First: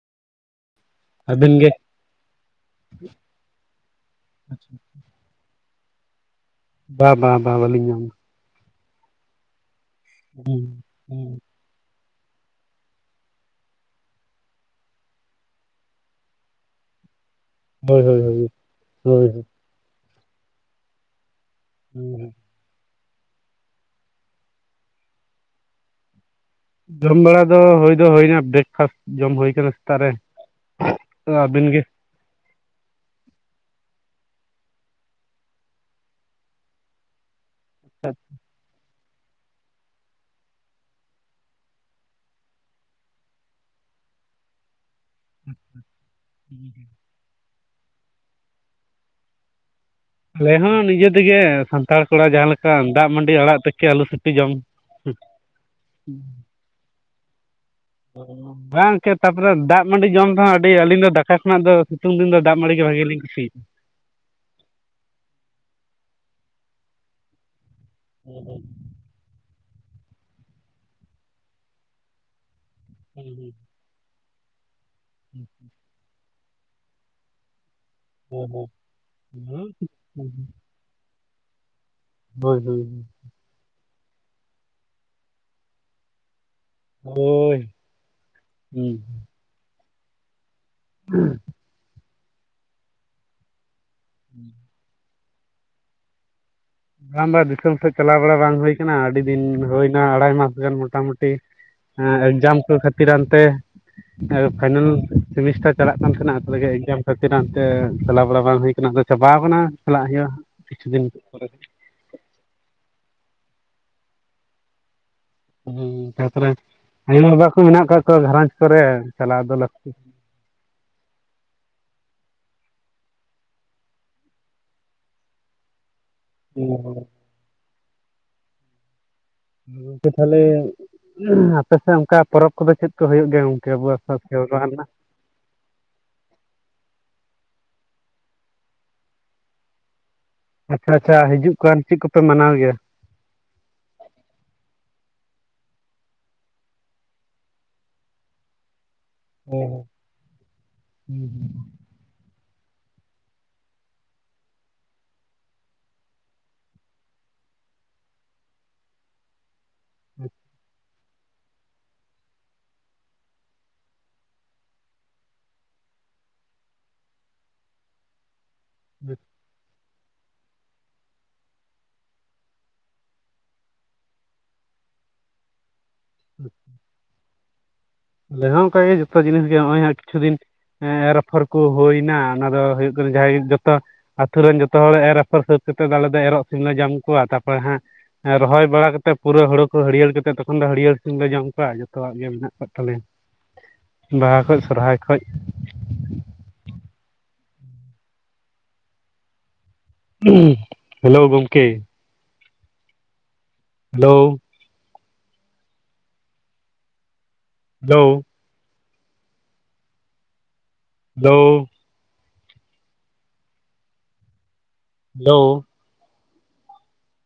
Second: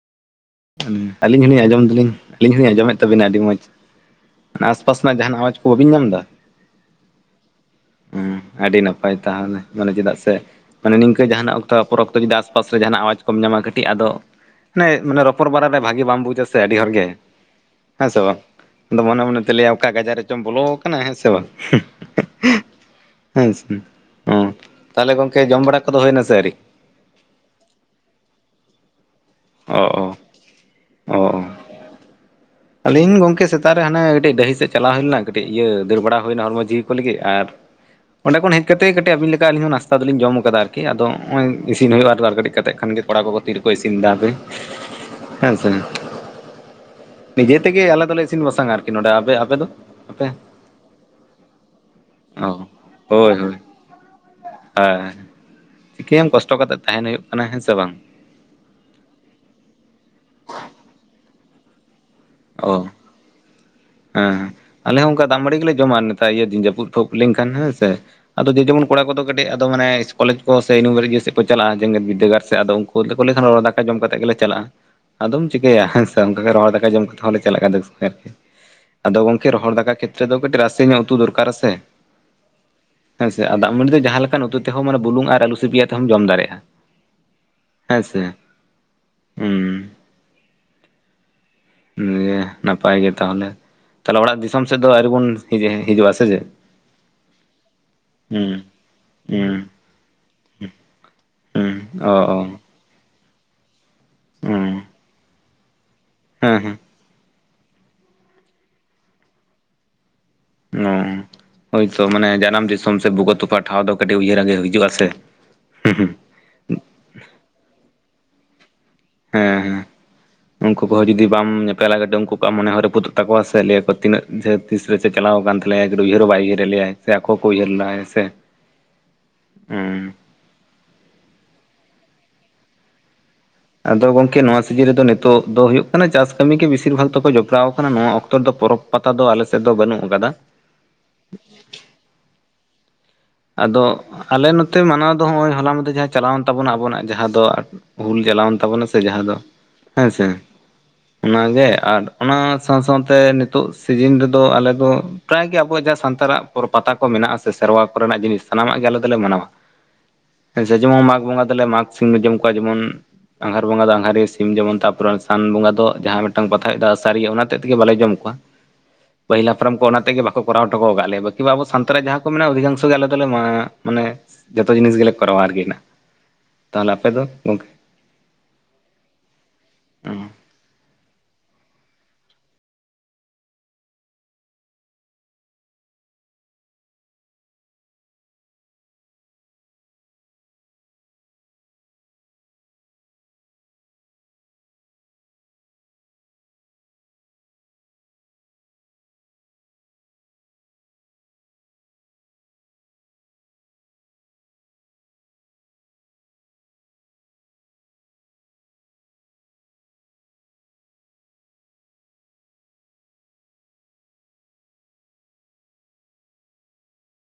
ᱦᱩᱸ ᱟᱹᱞᱤᱧ ᱟᱹᱵᱤᱱ ᱦᱚᱸᱞᱤᱧ ᱜᱮ ᱟᱸᱡᱚᱢ ᱫᱟᱞᱧ ᱟᱹᱞᱤᱧ ᱦᱚᱞᱤᱧ ᱟᱸᱡᱚᱢᱮᱫ ᱛᱟᱵᱤᱱᱟ ᱟᱹᱰᱤ ᱢᱚᱸᱡᱽ ᱚᱱᱟ ᱟᱥ-ᱯᱟᱥ ᱨᱮᱱᱟᱜ ᱡᱟᱦᱱᱟᱜ ᱟᱶᱭᱟᱡᱽ ᱠᱚ ᱵᱟᱹᱵᱤᱱ ᱧᱟᱢ ᱮᱫᱟ ᱵᱟᱝ ᱵᱟᱝ ᱵᱟᱝ ᱵᱟᱹᱞᱤᱧ ᱧᱟᱢᱟ ᱦᱩᱸ ᱟᱹᱰᱤ ᱱᱟᱯᱟᱭ ᱛᱟᱦᱚᱞᱮ ᱢᱟᱱᱮ ᱪᱮᱫᱟᱜ ᱥᱮ ᱦᱩᱸ ᱢᱟᱱᱮ ᱱᱤᱝᱠᱟᱹ ᱦᱩᱸ ᱡᱟᱦᱟᱱᱟᱜ ᱛᱟᱨᱯᱚᱨ ᱚᱠᱛᱚ ᱡᱩᱫᱤ ᱟᱥ ᱯᱟᱥ ᱨᱮ ᱡᱟᱦᱱᱟᱜ ᱟᱣᱭᱟᱡᱽ ᱠᱚᱢ ᱧᱟᱢᱟ ᱠᱟᱹᱴᱤᱡ ᱟᱫᱚ ᱢᱟᱱᱮ ᱨᱚᱯᱚᱲ ᱵᱟᱨᱟ ᱨᱮ ᱵᱷᱟᱹᱜᱤ ᱵᱟᱢ ᱵᱩᱡᱟ ᱥᱮ ᱟᱹᱰᱤ ᱦᱚᱲ ᱜᱮ ᱦᱳᱭ ᱦᱮᱸ ᱥᱮ ᱦᱳᱭ ᱦᱳᱭ ᱵᱟᱝ ᱟᱫᱚ ᱢᱚᱱᱮ ᱦᱳᱭ ᱢᱚᱱᱮ ᱦᱳᱭ ᱛᱮ ᱞᱟᱹᱭᱟᱢ ᱚᱠᱟ ᱜᱟᱡᱟᱲ ᱨᱮᱪᱚᱢ ᱵᱚᱞᱚ ᱠᱟᱱᱟ ᱦᱮᱸ ᱥᱮ ᱵᱟᱝ ᱦᱩᱸ ᱦᱩᱸ [unintelligible] ᱦᱮᱸ ᱥᱮ ᱚᱸ ᱛᱟᱦᱞᱮ ᱜᱚᱝᱠᱮ ᱡᱚᱢ ᱵᱟᱲᱟ ᱠᱚᱫᱚ ᱦᱩᱭᱱᱟ ᱥᱮ ᱟᱣᱨᱤ ᱡᱚᱢ ᱵᱟᱲᱟ ᱫᱚ ᱦᱩᱭ ᱫᱚ ᱦᱩᱭᱱᱟ ᱵᱨᱮᱠᱯᱷᱟᱥᱴ ᱡᱚᱢ ᱦᱩᱭ ᱚ ᱥᱮᱛᱟᱜ ᱚ ᱨᱮ ᱚ ᱚ ᱟᱵᱤᱱ ᱜᱮ ᱟᱹᱞᱤᱧ ᱜᱚᱝᱠᱮ ᱥᱮᱛᱟᱜ ᱨᱮ ᱦᱟᱱᱮ ᱠᱟᱹᱴᱤᱡ ᱰᱟᱹᱦᱤ ᱥᱮᱫ ᱪᱟᱞᱟᱣ ᱦᱩᱭ ᱞᱮᱱᱟ ᱠᱟᱹᱴᱤᱡ ᱤᱭᱟᱹ ᱫᱟᱹᱲ ᱵᱟᱲᱟ ᱦᱩᱭᱱᱟ ᱦᱚᱲᱢᱚ ᱡᱤᱣᱤ ᱠᱚ ᱞᱟᱹᱜᱤᱫ ᱟᱨ ᱚᱸᱰᱮ ᱠᱷᱚᱱ ᱦᱮᱡ ᱠᱟᱹᱛᱮ ᱠᱟᱹᱴᱤᱡ ᱟᱵᱤᱱ ᱞᱮᱠᱟ ᱟᱹᱞᱤᱧ ᱦᱚᱸ ᱱᱟᱥᱛᱟ ᱫᱚᱞᱤᱧ ᱡᱚᱢ ᱟᱠᱟᱫᱟ ᱟᱨᱠᱤ ᱟᱫᱚ ᱱᱚᱜ-ᱚᱭ ᱤᱥᱤᱱ ᱦᱩᱭᱩᱜᱼᱟ ᱟᱨ ᱠᱟᱹᱴᱤᱡ ᱠᱟᱛᱮ ᱠᱷᱟᱱ ᱜᱮ ᱠᱚᱲᱟ ᱠᱚᱠᱚ ᱛᱤᱨᱮ ᱠᱚ ᱠᱚᱭ ᱤᱥᱤᱱ ᱫᱟ ᱦᱟᱯᱮ ᱦᱮᱸ ᱥᱮ ᱱᱤᱡᱮ ᱛᱮᱜᱮ ᱟᱞᱮ ᱫᱚᱞᱮ ᱤᱥᱤᱱ ᱵᱟᱥᱟᱝᱟ ᱟᱨᱠᱤ ᱱᱚᱰᱮ ᱟᱯᱮ ᱟᱯᱮ ᱫᱚ ᱟᱯᱮ ᱟᱞᱮ ᱦᱚᱸ ᱱᱤᱡᱮ ᱛᱮᱜᱮ ᱥᱟᱱᱛᱟᱲ ᱠᱚᱲᱟ ᱡᱟᱦᱟᱸ ᱚ ᱞᱮᱠᱟ ᱫᱟᱜ ᱢᱟᱺᱰᱤ ᱦᱳᱭ ᱦᱳᱭ ᱟᱲᱟᱜ ᱛᱮᱠᱮ ᱟᱞᱩ ᱥᱤᱯᱤ ᱡᱚᱢ ᱦᱮᱸ [inaudible] ᱠᱟᱥᱴᱚ ᱠᱟᱛᱮ ᱛᱟᱦᱮᱱ ᱦᱩᱭᱩᱜᱼᱟ ᱠᱟᱱᱟ ᱦᱮᱸ ᱥᱮ ᱵᱟᱝ ᱵᱟᱝ ᱠᱮ ᱛᱟᱨᱯᱚᱨᱮ ᱫᱟᱜ ᱢᱟᱺᱰᱤ ᱡᱚᱢ ᱨᱮᱦᱚᱸ ᱟᱹᱰᱤ ᱟᱹᱞᱤᱧ ᱫᱚ ᱫᱟᱠᱟ ᱠᱷᱚᱱᱟᱜ ᱫᱚ ᱥᱤᱛᱩᱝ ᱫᱤᱱ ᱫᱚ ᱫᱟᱜ ᱚ ᱢᱟᱺᱲᱤ ᱜᱮ ᱵᱷᱟᱜᱮᱞᱤᱧ ᱠᱩᱥᱤᱭᱟᱜ-ᱟ ᱦᱮᱸ ᱦᱮᱸ ᱟᱞᱮ ᱦᱚᱸ ᱚᱱᱠᱟ ᱫᱟᱢ ᱢᱲᱤ ᱜᱮᱞᱮ ᱡᱚᱢᱟ ᱱᱮᱛᱟᱨ ᱤᱭᱟᱹ ᱫᱤᱱ ᱡᱟᱹᱯᱩᱫ ᱯᱷᱟᱠ ᱞᱮᱱᱠᱷᱟᱱ ᱦᱮᱸᱥᱮ ᱟᱫᱚ ᱡᱮ ᱡᱮᱢᱚᱱ ᱠᱚᱲᱟ ᱠᱚᱫᱚ ᱠᱟᱹᱴᱤ ᱟᱫᱚ ᱢᱟᱱᱮ ᱠᱚᱞᱮᱡᱽ ᱠᱚ ᱥᱮ ᱤᱭᱤᱵᱷᱟᱨᱤ ᱤᱭᱟᱹ ᱥᱮᱫ ᱪᱟᱞᱼᱟ ᱡᱮᱜᱮᱫ ᱵᱤᱨᱫᱫᱟᱹᱜᱟᱲ ᱥᱮ ᱟᱫᱚ ᱩᱱᱠᱩ ᱛᱮᱠᱚ ᱞᱟᱹᱭ ᱠᱷᱟᱱ ᱨᱚᱦᱚᱲ ᱫᱟᱠᱟᱠᱚ ᱫᱟᱠᱟ ᱡᱚᱢ ᱠᱟᱛᱮᱫ ᱜᱮ ᱪᱟᱞᱟᱜᱼᱟ ᱟᱫᱚᱢ ᱪᱤᱠᱟᱹᱭᱟ ᱦᱮᱸ ᱥᱮ ᱚᱱᱠᱟ ᱜᱮ ᱨᱚᱦᱚᱲ ᱫᱟᱠᱟ ᱡᱚᱢ ᱠᱟᱛᱮᱫ ᱦᱚᱸᱞᱮ ᱪᱟᱞᱟᱜ ᱠᱟᱱ ᱛᱟᱦᱮᱫ [unintelligible] [inaudible] ᱟᱫᱚ ᱜᱚᱝᱠᱮ ᱨᱚᱦᱚᱲ ᱫᱟᱠᱟ ᱠᱷᱮᱛᱛᱨᱮ ᱫᱚ ᱠᱟᱹᱴᱤᱡ ᱨᱟᱥᱮ ᱧᱚᱜ ᱩᱛᱩ ᱫᱚᱨᱠᱟᱨᱟ ᱥᱮ ᱦᱳᱭ ᱦᱳᱭ ᱦᱮᱸᱥᱮ ᱟᱨ ᱫᱟᱜ ᱢᱟᱺᱰᱤ ᱫᱚ ᱡᱟᱦᱟᱸ ᱞᱮᱠᱟᱱ ᱩᱛᱩ ᱛᱮ ᱦᱚᱸ ᱢᱟᱱᱮ ᱵᱩᱞᱩᱝ ᱟᱨ ᱟᱹᱞᱩ ᱥᱤᱯᱤᱭᱟ ᱛᱮ ᱦᱚᱸᱢ ᱡᱚᱢ ᱫᱟᱲᱮᱭᱟᱜᱼᱟ ᱦᱳᱭ ᱦᱮᱸ ᱥᱮ ᱦᱩᱸ ᱦᱩᱸ [unintelligible] ᱱᱟᱯᱟᱭ ᱜᱮ ᱛᱟᱦᱚᱞᱮ ᱛᱟᱦᱞᱮ ᱚᱲᱟᱜ ᱫᱤᱥᱚᱢ ᱥᱮᱫ ᱫᱚ ᱟᱹᱣᱨᱤ ᱵᱚᱱ ᱦᱤᱡᱩᱜᱼᱟ ᱥᱮ ᱪᱮᱫ ᱵᱟᱝ ᱵᱟᱝ ᱫᱤᱥᱚᱢ ᱥᱮᱫ ᱪᱟᱞᱟᱣ ᱵᱟᱲᱟ ᱵᱟᱝ ᱦᱩᱸ ᱦᱩᱭ ᱠᱟᱱᱟ ᱟᱹᱰᱤ ᱫᱤᱱ ᱦᱩᱸ ᱦᱩᱭᱱᱟ ᱟᱲᱟᱭ ᱢᱟᱥ ᱜᱟᱱ ᱢᱳᱴᱟᱢᱩᱴᱤ ᱦᱩᱸ ᱚ ᱦᱮᱸ ᱚ ᱮᱠᱡᱟᱢ ᱠᱚ ᱠᱷᱛᱤᱨ ᱯᱦᱤᱨ ᱦᱟᱱᱛᱮ ᱦᱩᱸ ᱯᱷᱟᱭᱱᱞ ᱥᱮᱢᱤᱥᱴᱟᱨ ᱪᱟᱞᱟᱜ ᱠᱟᱱ ᱛᱟᱦᱮᱱᱟ ᱦᱮᱸ ᱛᱟᱦᱚᱞᱮ ᱮᱠᱡᱟᱢ ᱥᱟᱹᱠᱛᱤ [unintelligible] ᱱᱟᱛᱮ ᱪᱟᱞᱟ ᱵᱟᱲᱟ ᱵᱟᱝ ᱦᱩᱭ ᱠᱟᱱᱟ ᱟᱫᱚ ᱪᱟᱵᱟᱣ ᱟᱠᱟᱱᱟ ᱪᱟᱞᱟᱜ ᱦᱩᱭᱩᱜᱼᱟ ᱾ ᱚ ᱦᱳᱭᱛᱚ ᱢᱟᱱᱮ ᱡᱟᱱᱟᱢ ᱫᱤᱥᱚᱢ ᱥᱮ ᱵᱩᱠᱟᱹ ᱛᱚᱯᱟ ᱴᱷᱟᱶ ᱫᱚ ᱠᱟᱹᱴᱤᱡ ᱩᱭᱦᱟᱹᱨ ᱟᱜᱮ ᱦᱤᱡᱩᱜ ᱟ ᱥᱮ ᱾ ᱦ ᱛᱟᱯᱚᱨᱮ ᱟᱭᱚ ᱵᱟᱵᱟ ᱠᱚ ᱢᱮᱱᱟᱜ ᱟᱠᱟᱜ ᱠᱚᱣᱟ ᱜᱷᱟᱨᱚᱸᱡᱽ ᱠᱚᱨᱮ ᱾ ᱦᱮᱸ ᱦᱮᱸ ᱩᱱᱠᱩ ᱠᱚᱦ ᱡᱩᱫᱤ ᱵᱟᱢ ᱧᱮᱯᱮᱞᱟ ᱜᱰᱤ ᱩᱱᱠᱩ ᱠᱚᱣᱟᱜ ᱢᱚᱱᱮ ᱦᱚᱸᱨᱟᱯᱩᱫᱚᱜ ᱛᱟᱠᱚ ᱥᱮ ᱞᱟᱹᱭᱟᱠᱚ ᱛᱤᱱᱟᱹᱜ ᱡᱷᱟᱹᱛ ᱛᱤᱥ ᱨᱮ ᱪᱮ ᱪᱟᱞᱟᱣ ᱟᱠᱟᱱ ᱛᱟᱞᱮᱭᱟᱭ ᱩᱭᱦᱟᱹᱨ ᱦᱚᱸ ᱵᱟᱭ ᱩᱭᱦᱟᱹᱨ ᱞᱮᱭᱟᱭ ᱥᱮ ᱟᱠᱚ ᱠᱚ ᱩᱭᱦᱟᱹᱨ ᱞᱟᱦᱟᱭ ᱥᱮ ᱦᱩᱸ ᱜᱚᱝᱠᱮ ᱛᱟᱦᱚᱞᱮ ᱟᱯᱮᱥᱮᱫ ᱚᱱᱠᱟ ᱯᱚᱨᱚᱵᱽ ᱠᱚᱫᱚ ᱪᱮᱫ ᱠᱚ ᱦᱩᱭᱩᱜ ᱜᱮᱭᱟ ᱾ ᱟᱫᱚ ᱜᱚᱝᱠᱮ ᱱᱚᱣᱟ ᱥᱤᱡᱤᱱ ᱨᱮᱫᱚ ᱛᱚᱜ ᱫᱚ ᱦᱳᱭᱳᱜ ᱠᱟᱱᱟ ᱪᱟᱥ ᱠᱟᱹᱢᱤ ᱜᱮ ᱵᱤᱥᱤᱨ ᱵᱷᱟᱜᱽ ᱛᱮᱠᱚ ᱡᱚᱯᱲᱟᱣ ᱟᱠᱟᱱᱟ ᱱᱚᱣᱟ ᱚᱠᱛᱚ ᱨᱮᱫᱚ ᱯᱚᱨᱚᱵ ᱯᱟᱛᱟ ᱫᱚ ᱟᱞᱮᱥᱮᱫ ᱫᱚ ᱵᱟᱹᱱᱩᱜ ᱟᱠᱟᱫᱟ ᱾ ᱦᱟᱯᱨᱟ ᱪᱟ ᱦᱤᱡᱩᱜ ᱠᱟᱱ ᱪᱮᱫ ᱠᱚᱯᱮ ᱢᱟᱱᱟᱣ ᱜᱮᱭᱟ ᱾ ᱟᱫᱚ ᱟᱞᱮ ᱱᱚᱛᱮ ᱢᱟᱱᱟᱣ ᱫᱚ ᱱᱚᱜᱼᱚᱭ ᱦᱚᱞᱟ ᱢᱟᱫᱮ ᱡᱟᱦᱟᱸ ᱪᱟᱞᱟᱣᱮᱱ ᱛᱟᱵᱚᱱᱟ ᱟᱵᱚᱱᱟᱜ ᱡᱟᱦᱟᱸ ᱫᱚ ᱦᱩᱞ ᱪᱟᱞᱟᱣᱮᱱ ᱛᱟᱵᱚᱱᱟ ᱥᱮ ᱡᱟᱦᱟᱸ ᱫᱚ ᱚ ᱦᱮᱸ ᱥᱮ ᱦᱩᱸ ᱦᱩᱸ ᱚᱱᱟᱜᱮ ᱟᱨ ᱚᱱᱟ ᱥᱟᱶ ᱥᱟᱶᱛᱮ ᱱᱤᱛᱚᱜ ᱥᱤᱡᱤᱱ ᱨᱮᱫᱚ ᱟᱞᱮ ᱫᱚ ᱯᱨᱟᱭ ᱜᱮ ᱟᱵᱚᱣᱟᱜ ᱡᱟᱦᱟᱸ ᱥᱟᱱᱛᱟᱲᱟᱜ ᱯᱨᱚ ᱯᱟᱛᱟ ᱠᱚ ᱢᱮᱱᱟᱜᱼᱟ ᱥᱮᱨᱣᱟ ᱠᱚ ᱠᱚᱨᱮᱱᱟᱜ ᱡᱤᱱᱤᱥ ᱥᱟᱱᱟᱢᱟᱜ ᱜᱮ ᱟᱞᱮ ᱫᱚᱞᱮ ᱢᱟᱱᱟᱣᱟ ᱦᱮᱸᱥᱮ ᱡᱮᱢᱚᱱ ᱢᱟᱜᱽ ᱵᱚᱸᱜᱟ ᱫᱚᱞᱮ ᱢᱟᱜᱽ ᱥᱤᱢ ᱞᱮ ᱡᱚᱢ ᱠᱚᱣᱟ ᱡᱮᱢᱚᱱ ᱟᱜᱷᱟᱷᱟᱨ ᱵᱚᱸᱜᱟ ᱫᱚ ᱟᱸᱜᱷᱟᱨ ᱥᱤᱢ ᱡᱮᱢᱚᱱ ᱛᱟᱨᱯᱚᱨᱮ ᱥᱟᱱ ᱵᱚᱸᱜᱟ ᱫᱚ ᱡᱟᱦᱟᱸ ᱢᱤᱫᱴᱟᱝ ᱯᱟᱛᱷᱟᱭᱫᱟ ᱟᱥᱟᱨᱤᱭᱟᱹ ᱚᱱᱟ ᱛᱮᱫ ᱛᱮᱜᱮ ᱵᱟᱞᱮ ᱡᱚᱢ ᱠᱚᱣᱟ ᱾ ᱯᱟᱹᱦᱤᱞ ᱦᱟᱯᱲᱟᱢ ᱠᱚ ᱚᱱᱟᱛᱮᱜᱮ ᱵᱟᱠᱚ ᱠᱚᱨᱟᱣ ᱦᱚᱴᱚ ᱟᱠᱟᱫ ᱞᱮᱭᱟ ᱵᱟᱹᱠᱤ ᱵᱟ ᱟᱵᱚ ᱥᱟᱱᱛᱟᱲ ᱡᱟᱦᱟᱸ ᱠᱚ ᱢᱮᱱᱟᱜᱼᱟ ᱚᱫᱷᱤᱷᱟᱝᱥ ᱡᱚᱛᱚ ᱜᱮ ᱟᱞᱮ ᱫᱚᱞᱮ ᱢᱟ ᱢᱟᱱᱮ ᱡᱚᱛᱚ ᱡᱤᱱᱤᱥ ᱜᱮᱞᱮ ᱠᱚᱨᱟᱣᱟ ᱟᱨᱠᱤ ᱱᱟ ᱛᱟᱦᱚᱞᱮ ᱟᱯᱮ ᱫᱚ ᱜᱚᱢᱠᱮ? ᱟᱞᱮ ᱦᱚᱸ ᱚᱱᱠᱟ ᱜᱮ ᱡᱚᱛᱚ ᱡᱤᱱᱤᱥ ᱜᱮ ᱱᱚᱜᱼᱚᱭ ᱦᱟᱜ ᱠᱤᱪᱷᱩ ᱫᱤᱱ ᱨᱚᱯᱷᱚᱨ ᱠᱚ ᱦᱩᱭᱱᱟ ᱚᱱᱟ ᱫᱚ ᱦᱩᱭᱩᱜ ᱠᱟᱱᱟ ᱡᱟᱦᱟᱸᱭ ᱜᱮ ᱡᱚᱛᱚ ᱟᱛᱳ ᱨᱮᱱ ᱡᱚᱛᱚ ᱦᱚᱲ ᱮᱨ ᱟᱯᱷᱚᱨ ᱥᱟᱹᱛ ᱠᱟᱛᱮᱫ ᱟᱞᱮ ᱫᱚ ᱮᱨᱚᱜ ᱥᱤᱢᱞᱮ ᱧᱚᱢ ᱠᱚᱣᱟ ᱛᱟᱨᱯᱚᱨᱮ ᱦᱟᱸᱜ ᱨᱚᱦᱚᱭ ᱵᱟᱲᱟ ᱠᱟᱛᱮ ᱯᱩᱨᱟᱹ ᱦᱩᱲᱩ ᱠᱚ ᱦᱟᱹᱨᱭᱟᱹᱲ ᱠᱟᱛᱮ ᱛᱚᱠᱷᱚᱱ ᱫᱚ ᱦᱟᱹᱨᱭᱟᱹᱲ ᱥᱤᱢ ᱞᱮ ᱡᱚᱢ ᱠᱚᱣᱟ ᱡᱚᱛᱚᱣᱟᱜ ᱜᱮ ᱢᱮᱱᱟᱜ ᱠᱚᱫᱣᱟ ᱛᱟᱞᱮ ᱵᱟᱦᱟ ᱠᱷᱚᱡᱽ ᱥᱚᱨᱦᱟᱭ ᱠᱷᱡ ᱦᱮᱞᱳ ᱜᱚᱢᱠᱮ ᱦᱮᱞᱳ ᱦᱮᱞᱳ ᱦᱮᱞᱳ ᱦᱮᱞᱳ